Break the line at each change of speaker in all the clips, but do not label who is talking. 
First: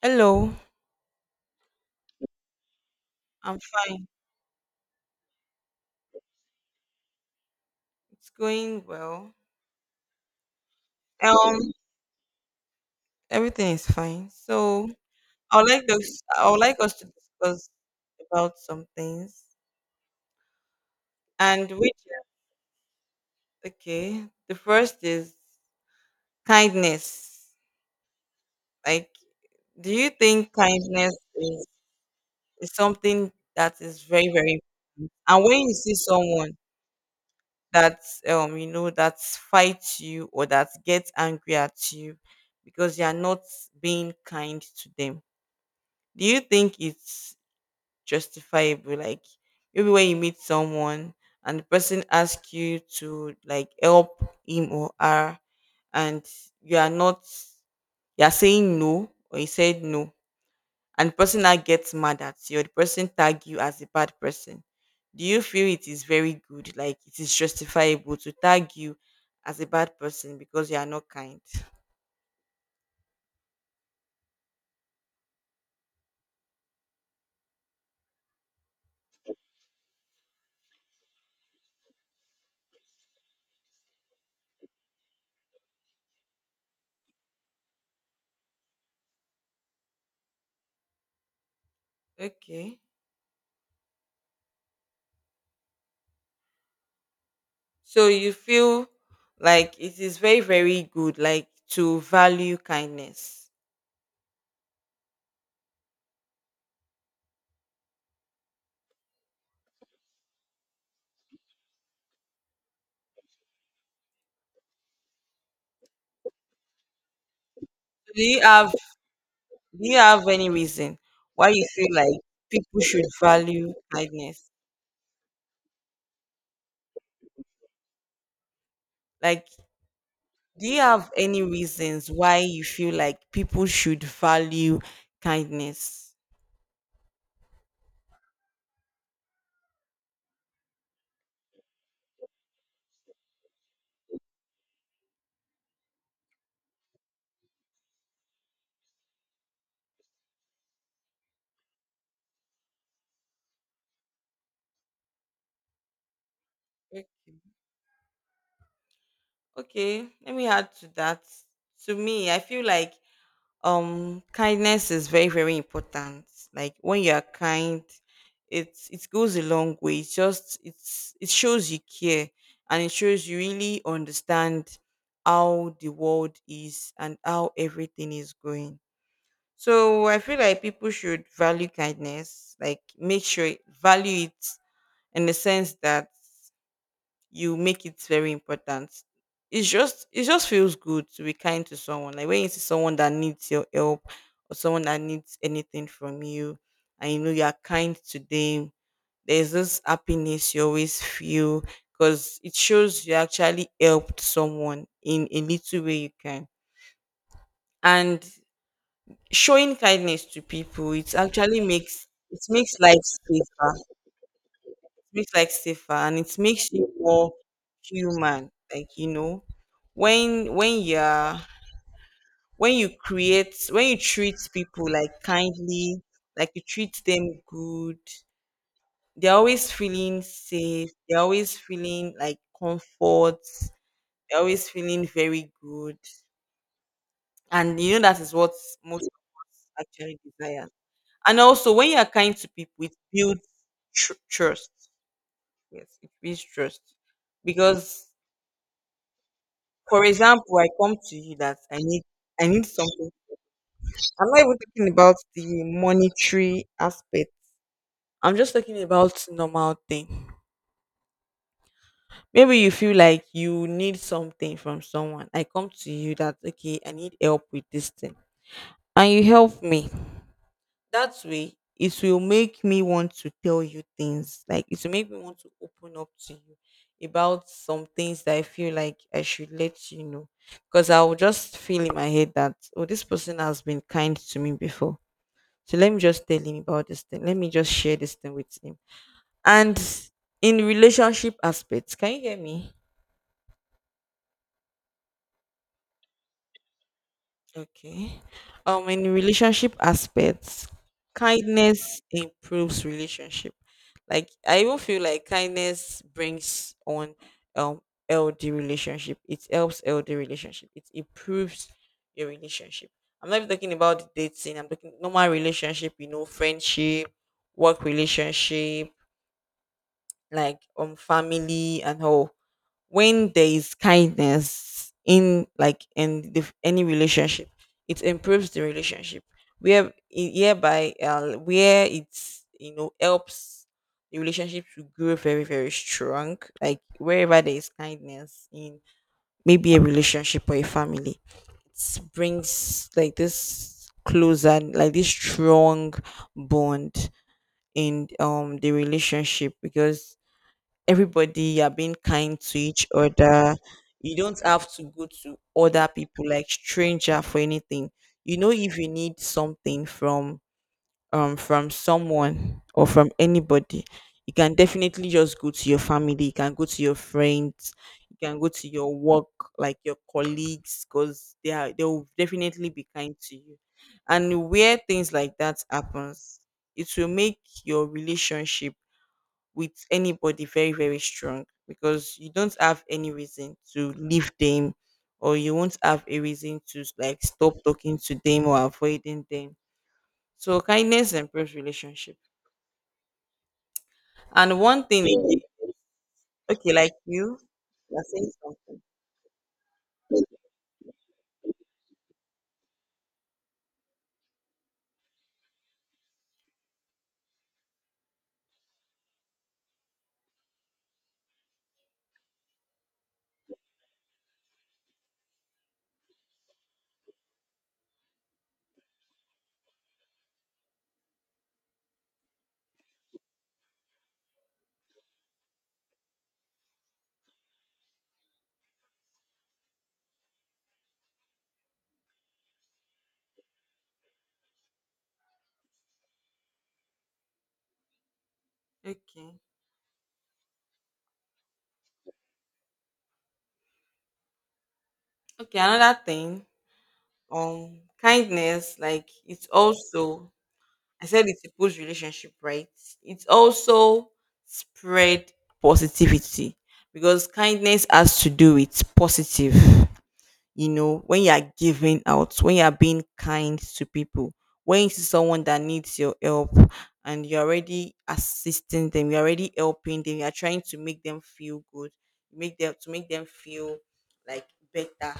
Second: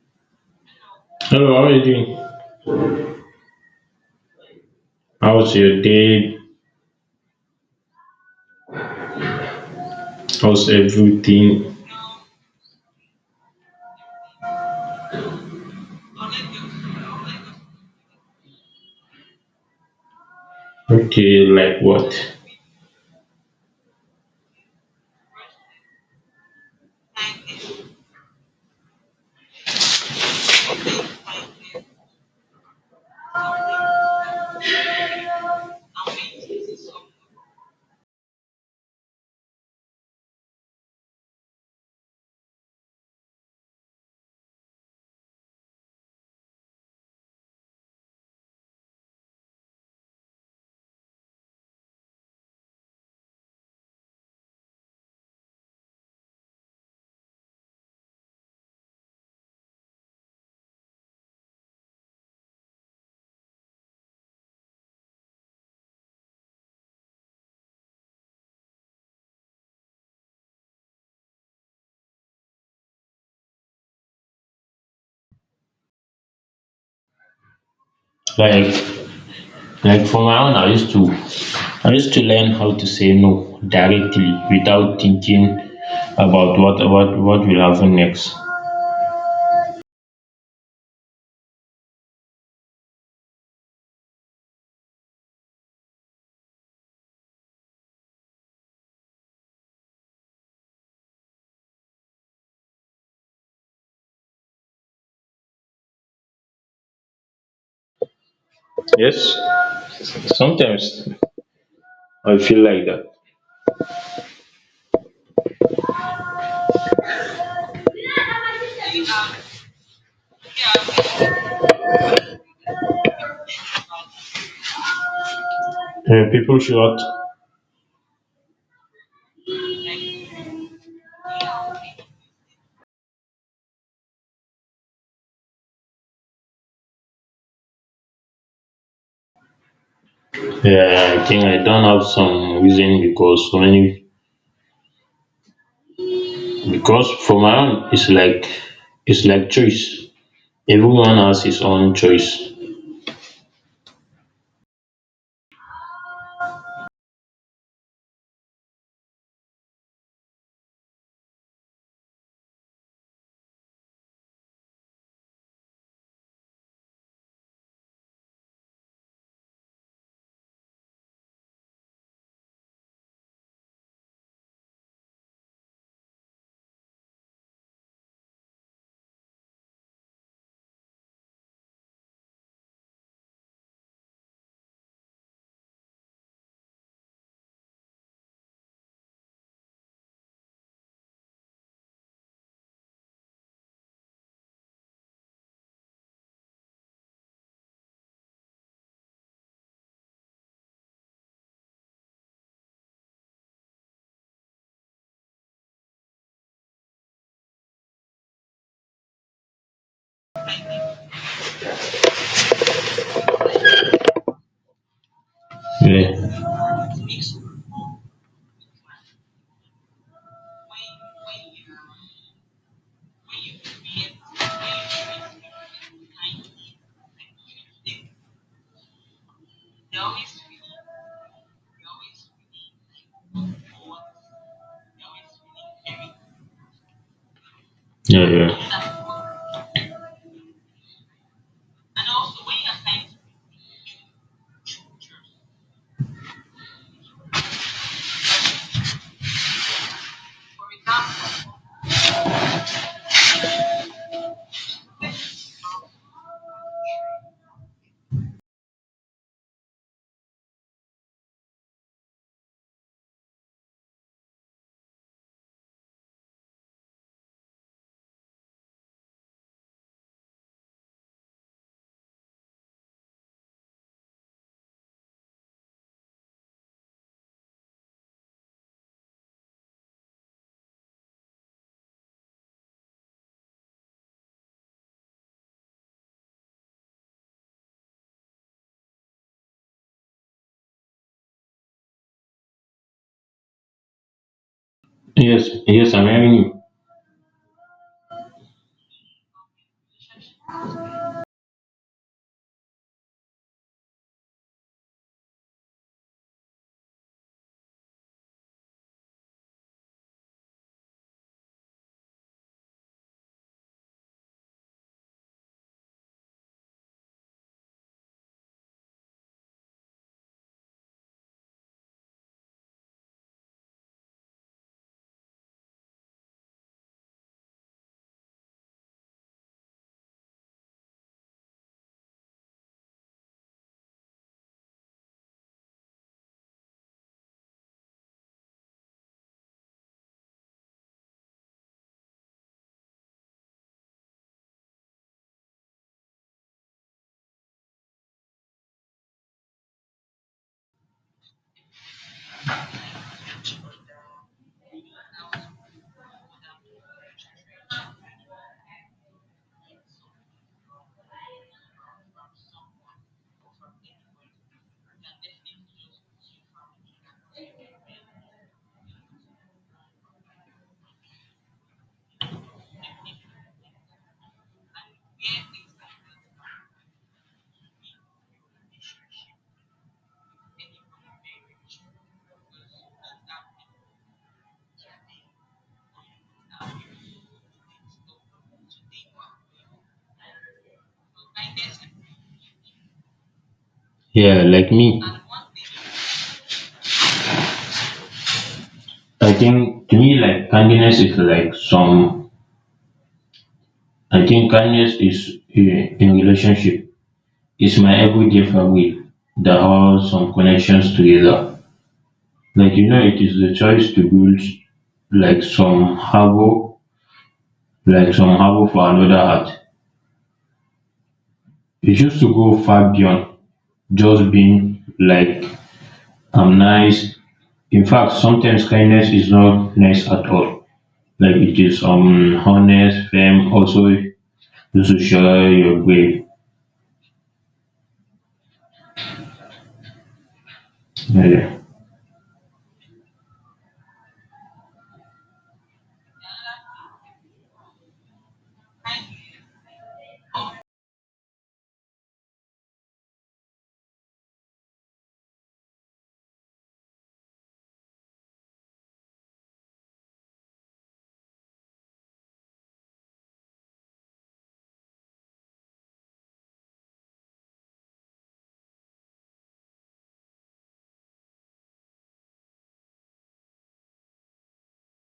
Hello,
Hello, how are you doing?
I'm fine.
How's your day?
It's going well.
How's
Um,
everything?
everything is fine. So I would like those. I would like us to discuss about some things,
Okay,
and
like
which
what?
okay. The first is kindness. Like, do you think kindness is something that is very very? And when you see someone that you know that fights you or that gets angry at you because you are not being kind to them, do you think it's justifiable? Like maybe when you meet someone and the person asks you to like help him or her, and you are not you are saying no or you said no, and the person now gets mad at you or the person tag you as a bad person, do you feel it is very good, like it is justifiable to tag you as a bad person because you are not kind?
Like, like for my own, I used to learn how to say no directly without thinking about what will happen next.
Okay. So you feel like it is very, very good, like to value kindness.
Yes, sometimes I feel like that.
So do you have any reason why you feel like people should value kindness?
People should.
Like, do you have any reasons why you feel like people should value kindness?
Yeah, yeah, I think I don't have some reason because so many because for my own, it's like choice. Everyone has his own choice.
Okay. Okay, let me add to that. To me, I feel like kindness is very very important. Like when you are kind, it goes a long way. It's just it's it shows you care, and it shows you really understand how the world is and how everything is going. So I feel like people should value kindness, like make sure value it, in the sense that you make it very important. It just feels good to be kind to someone. Like when you see someone that needs your help or someone that needs anything from you, and you know you are kind to them, there's this happiness you always feel, because it shows you actually helped someone in a little way you can. And showing kindness to people, it makes life safer, makes life safer, and it
Like,
makes you more human, like you know, when you're when you treat people like kindly, like you treat them good, they're always feeling safe, they're always feeling like comfort, they're always feeling very good. And you know that
yeah,
is what most of us
yeah.
actually desire. And also when you're kind to people, it builds trust. Yes, it builds trust. Because for example, I come to you that I need something. I'm not even talking about the monetary aspect. I'm just talking about normal thing. Maybe you feel like you need something from someone. I come to you that okay, I need help with this thing. And you help me. That way it will make me want to tell you things, like it will make me want to open up to you about some things that I feel like I should let you know. Because I will just feel in my head that, oh, this person has been kind to me before, so let me just tell him about this thing, let me just share this thing with him. And in relationship aspects, can you hear me?
Yes, yes, I'm hearing you.
Okay. In relationship aspects, kindness improves relationship. Like I even feel like kindness brings on um LD relationship. It helps LD relationship. It improves your relationship. I'm not even talking about the dating. I'm talking normal relationship. You know, friendship, work relationship, like family and all. When there is kindness in, like in the, any relationship, it improves the relationship, where hereby where it's, you know, helps the relationship to grow very very strong. Like wherever there is kindness in maybe a relationship or a family, it brings like this closer, like this strong bond in the relationship, because everybody, you're being kind to each other, you don't have to go to other people like stranger for anything. You know, if you need something from someone or from anybody, you can definitely just go to your family, you can go to your friends, you can go to your work, like your colleagues, because they will definitely be kind to you. And where things like that happens, it will make your relationship with anybody very very strong, because you don't have any reason to leave them, or you won't have a reason to like stop talking to them or avoiding them. So kindness improves relationship.
Yeah,
And
like
one
me.
thing again, okay, like you, you're saying something.
I think to me, like kindness is like some. I think kindness is eh, in relationship. It's my everyday family that holds some connections together. Like you know, it is the choice to build like some harbor, like some harbor for another heart. It used to go far beyond just being like I'm nice. In fact, sometimes kindness is not nice at all. Like it is unhonest, fame also you should share your way.
Okay
Yeah, yeah,
okay, another thing, kindness, like it's also, I said it's a relationship, right? It also spread positivity, because kindness has to do with positive. You know, when you are giving out, when you are being kind to people, when you see someone that needs your help and you're already assisting them, you're already helping them, you're trying to make them feel good, make them feel like better.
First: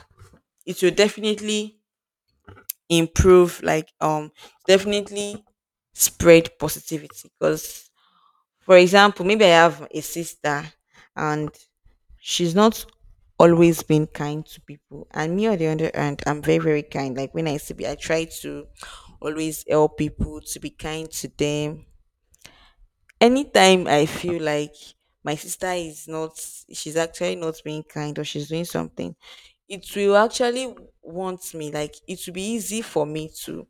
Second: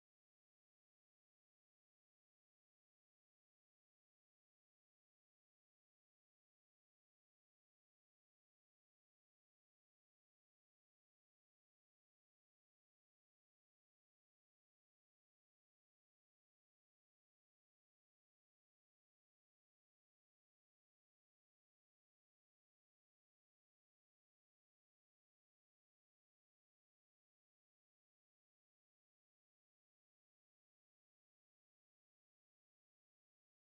It will definitely improve like definitely spread positivity. Because for example, maybe I have a sister, and she's not always been kind to people, and me on the other hand, I'm very very kind. Like when I see I try to always help people, to be kind to them. Anytime I feel like my sister is not, she's actually not being kind, or she's doing something, it will actually want me, like, it will be easy for me to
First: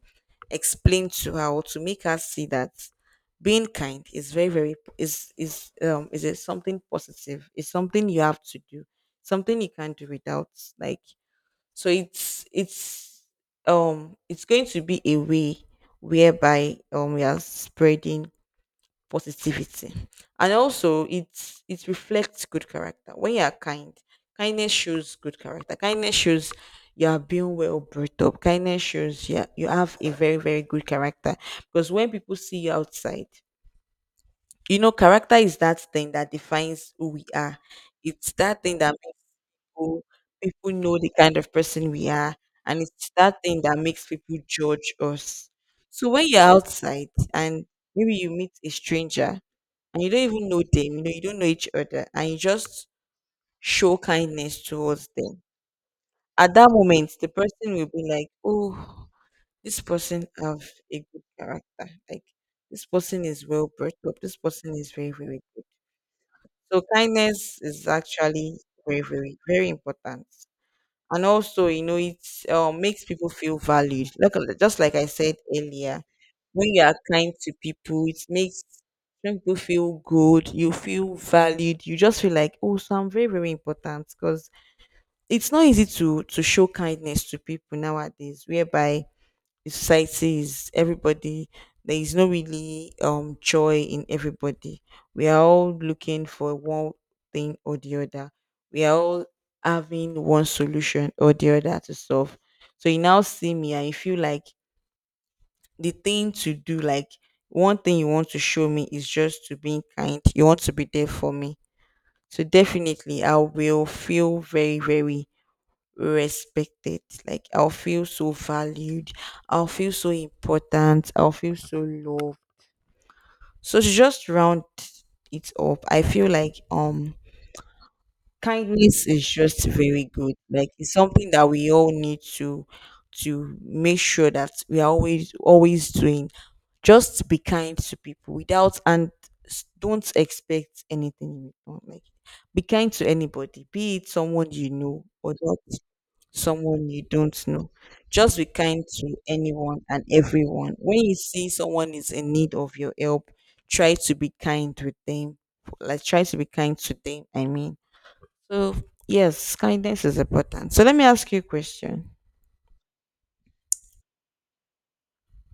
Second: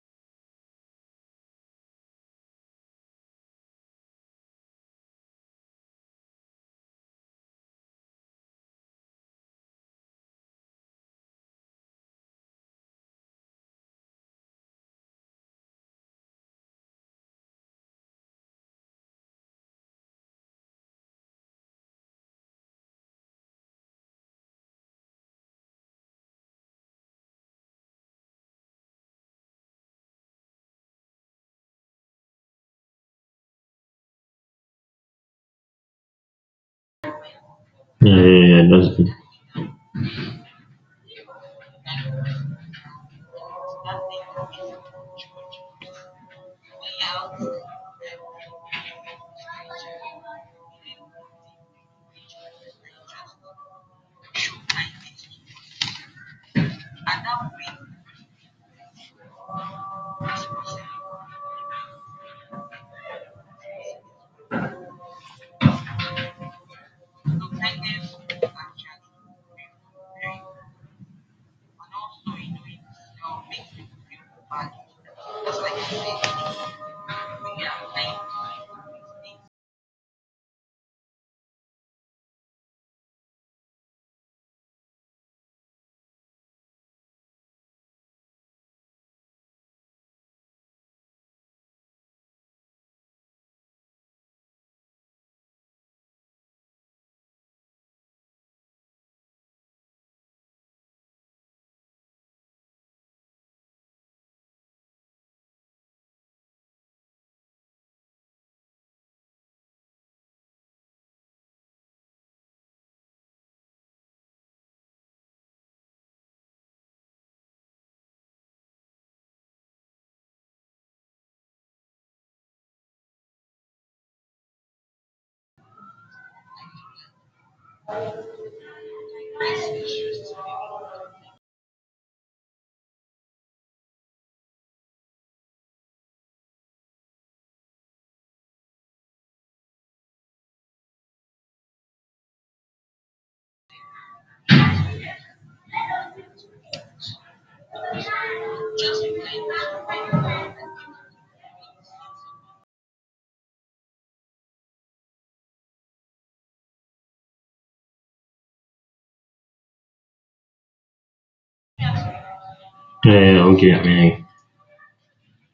explain to her or to make her see that being kind is very, very, is it something positive? It's something you have to do, something you can't do without. Like, so it's going to be a way whereby, we are spreading positivity. And also it reflects good character. When you are kind, kindness shows good character. Kindness shows you are being well brought up. Kindness shows you have a very, very good character. Because when people see you outside, you know, character is that thing that defines who we are.
yeah,
It's
yeah,
that
yeah,
thing that
that's it.
makes people, people know the kind of person we are. And it's that thing that makes people judge us. So when you're outside and maybe you meet a stranger, and you don't even know them, you know, you don't know each other, and you just show kindness towards them, at that moment, the person will be like, "Oh, this person have a good character. Like this person is well brought up. This person is very, very good." So kindness is actually very, very, very important. And also, you know, it makes people feel valued, like just like I said earlier, when you are kind to people, it makes when people feel good, you feel valued. You just feel like, oh, so I'm very very important. Because it's not easy to show kindness to people nowadays, whereby the society is everybody, there is no really joy in everybody. We are all looking for one thing or the other, we are all having one solution or the other to solve. So you now see me and you feel like the thing to do, like one thing you want to show me is just to be kind, you want to be there for me. So definitely I will feel very very respected. Like I'll feel so valued. I'll feel so important. I'll feel so loved. So to just round it up, I feel like kindness is just very good. Like it's something that we all need to make sure that we are always always doing. Just be kind to people without, and don't expect anything in return. Like be kind to anybody, be it someone you know or not, someone you don't know. Just be kind to anyone and everyone. When you see someone is in need of your help, try to be kind with them. Like try to be kind to them. I mean, so yes, kindness is important. So let me ask you a question.
Yeah, yeah, yeah, okay. I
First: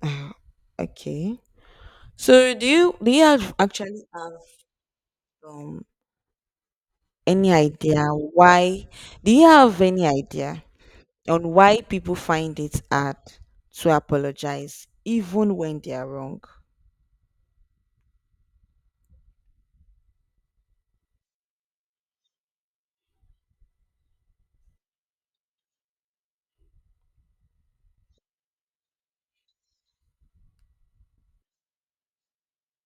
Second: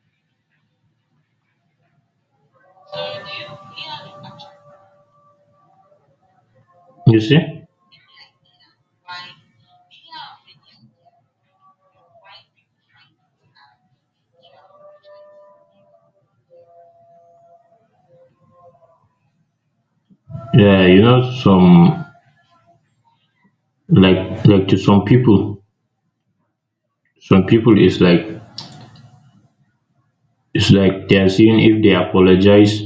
Ah, okay. So do you have actually have um
you
any
see,
idea why, do you have any idea on why people find it hard to apologize even when they are wrong?
yeah, you know, some like to some people is like it's like they are seeing if they apologize,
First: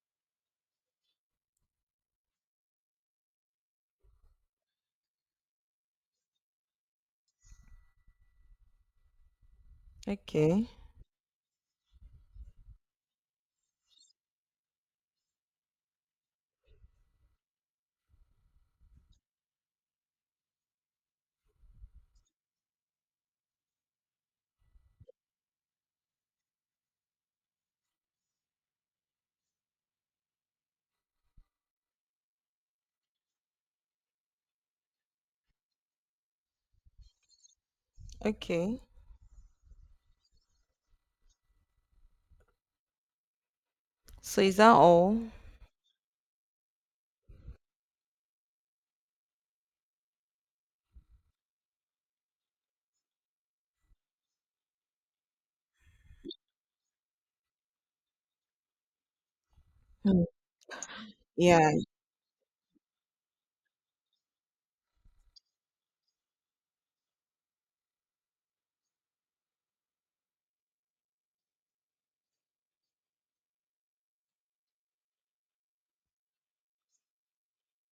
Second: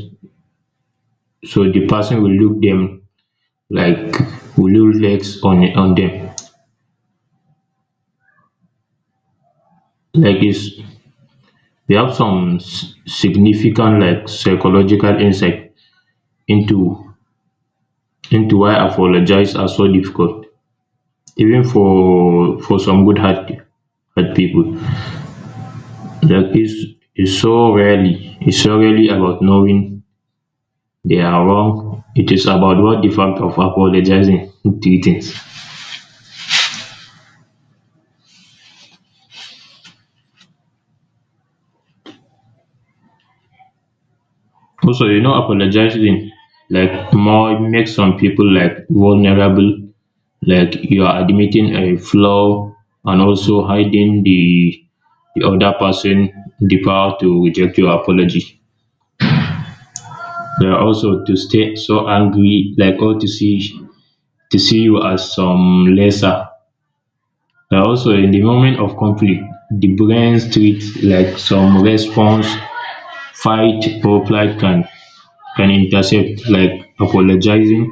so the person will look them like will look legs on them. Like
Okay.
it's they have some s- significant like psychological insight into into why apologize are so difficult, even for some good heart people. Like it's so rarely it's so rarely about knowing they are wrong. It is about what the fact of apologizing things.
Okay. So is that
Also,
all?
you know, apologizing like more makes some people like vulnerable. Like you are admitting a flaw and also hiding the other person the power to reject your apology.
Mm.
Yeah, also to
Yeah.
stay so angry, like or to see you as some lesser. Yeah, also in the moment of conflict, the brain treats like some response, fight or flight can intercept like apologizing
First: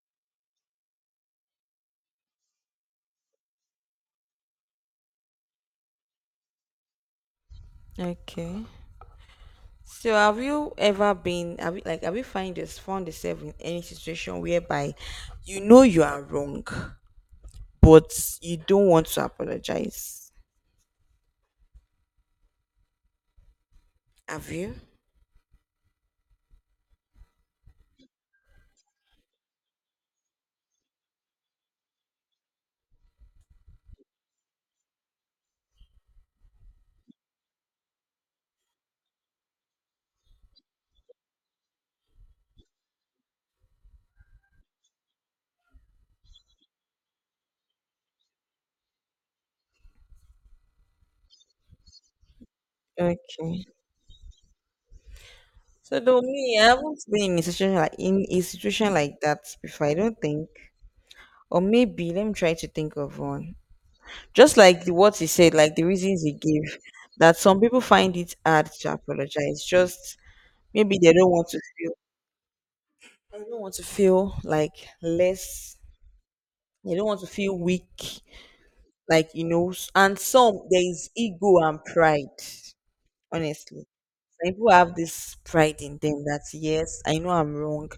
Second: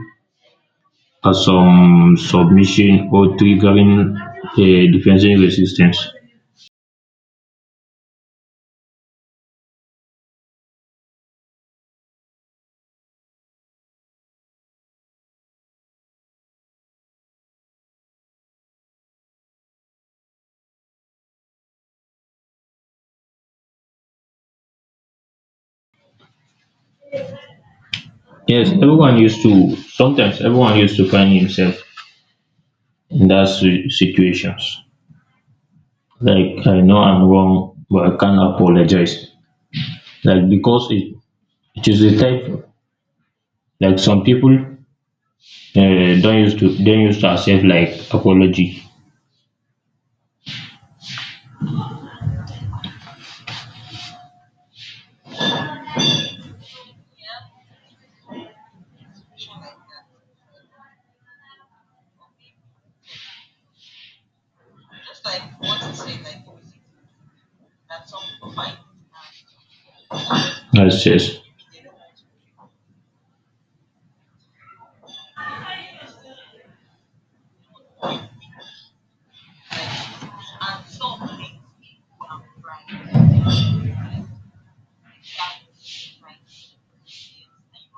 or some submission or triggering a defensive resistance.
Okay. So have you ever been, like have you find this found yourself in any situation whereby you know you are wrong but you don't want to apologize? Have you?
Yes, everyone used to sometimes everyone used to find himself in that si- situations. Like I know I'm wrong, but I can't apologize. Like because it is the type like some people don't used to accept like apology
Okay. So though me, I haven't been in a situation, in a situation like that before, I don't think. Or maybe let me try to think of one. Just like the, what he said, like the reasons he gave, that some people find it hard to apologize. Just maybe
as yes
they don't want to feel like less, they don't want to feel weak, like you know. And some, there is ego and pride, honestly. Like people have this pride in them that, yes, I know I'm wrong.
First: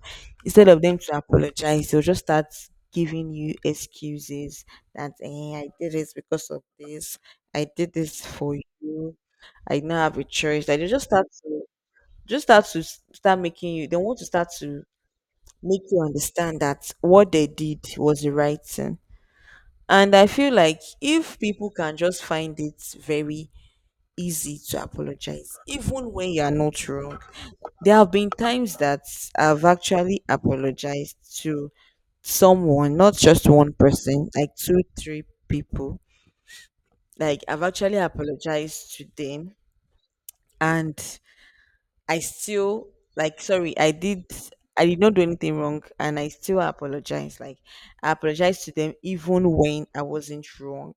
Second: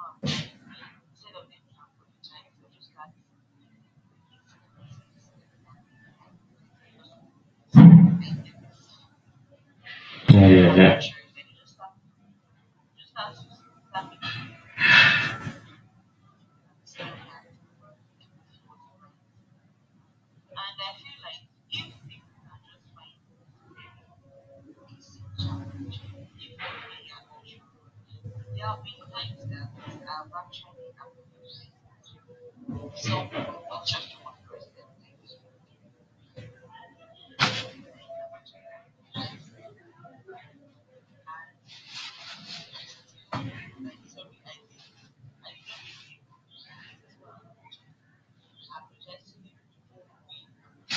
Instead of them to apologize, they'll just start giving you excuses that, eh, I did this because of this, I did this for you, I now have a
yeah
choice.
yeah
Like they
yeah
just start to start making you, they want to start to make you understand that what they did was the right thing. And I feel like if people can just find it very easy to apologize, even when you are not wrong, there have been times that I've actually apologized to someone, not just one person, like two, three people. Like I've actually apologized to them, and I still like sorry, I did not do anything wrong and I still apologize. Like I apologize to them even when I wasn't wrong.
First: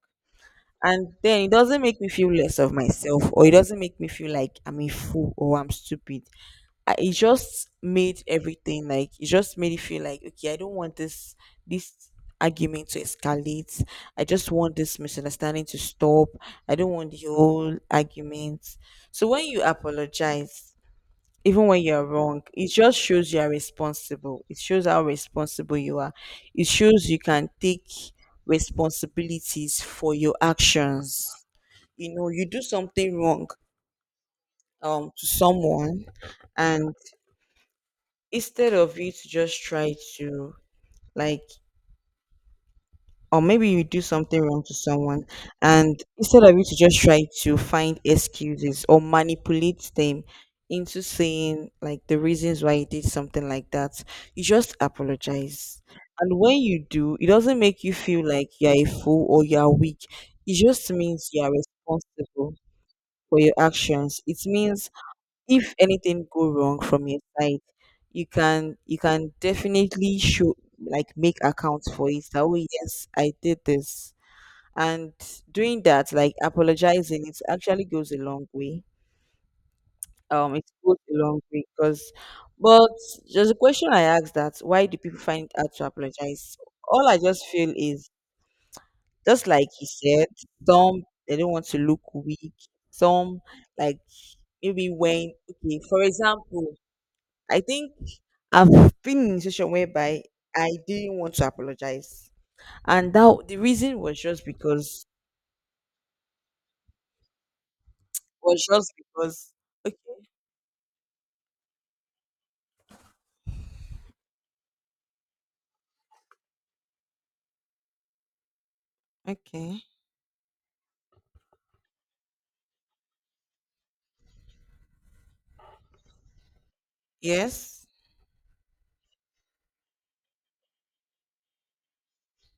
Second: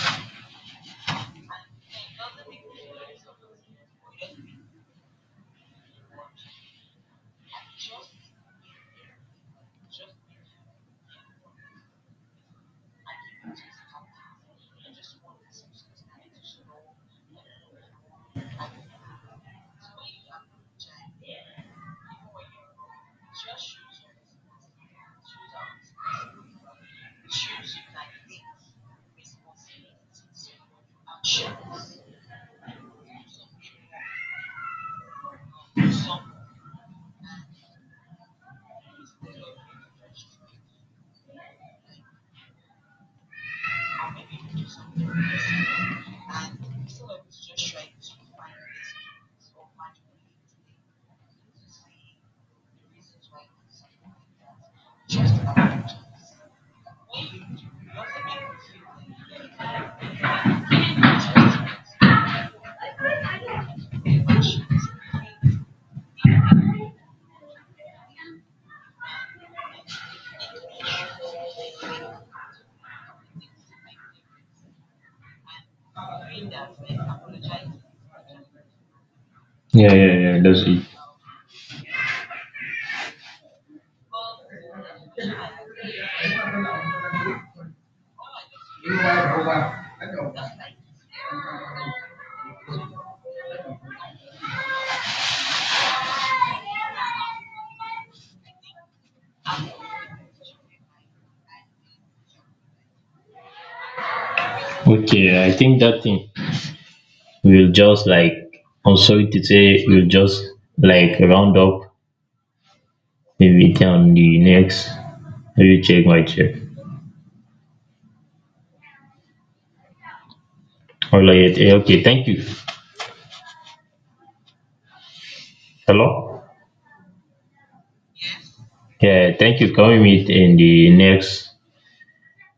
And then it doesn't make me feel less of myself, or it doesn't make me feel like I'm a fool or I'm stupid. It just made everything, like it just made it feel like, okay, I don't want this argument to escalate, I just want this misunderstanding to stop, I don't want the whole argument. So when you apologize even when you're wrong, it just shows you are responsible, it shows how responsible you are, it shows you can take responsibilities for your actions. You know, you do something wrong to someone, and instead of you to just try to like, or maybe you do something wrong to someone, and instead of you to just try to find excuses or manipulate them into saying like the reasons why you did something like that, you just apologize. And when you do, it doesn't make you feel like you're a fool or you're weak. It just means you're responsible for your actions. It means if anything go wrong from your side, you can, definitely show, like make accounts for it that, oh, yes, I did this. And doing that, like apologizing, it actually goes a long way.
yeah, that's
It
it.
goes a long way. Because but there's a question I asked that why do people find it hard to apologize. All I just feel is, just like he said, some they don't want to look weak, some like, maybe when, okay, for example, I think I've been in a situation whereby I didn't want to apologize. And that the reason
Okay, I think that thing we'll just
was
like
just
I'm sorry to
because,
say
okay.
we'll just like round up maybe on the next maybe check my check.
Okay.
All right, okay, thank you. Hello.
Yes.
Yeah, thank you. Can we meet in the next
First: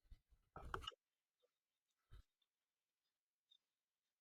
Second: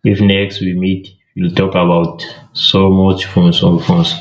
if next we meet, we'll talk about so much from some phones.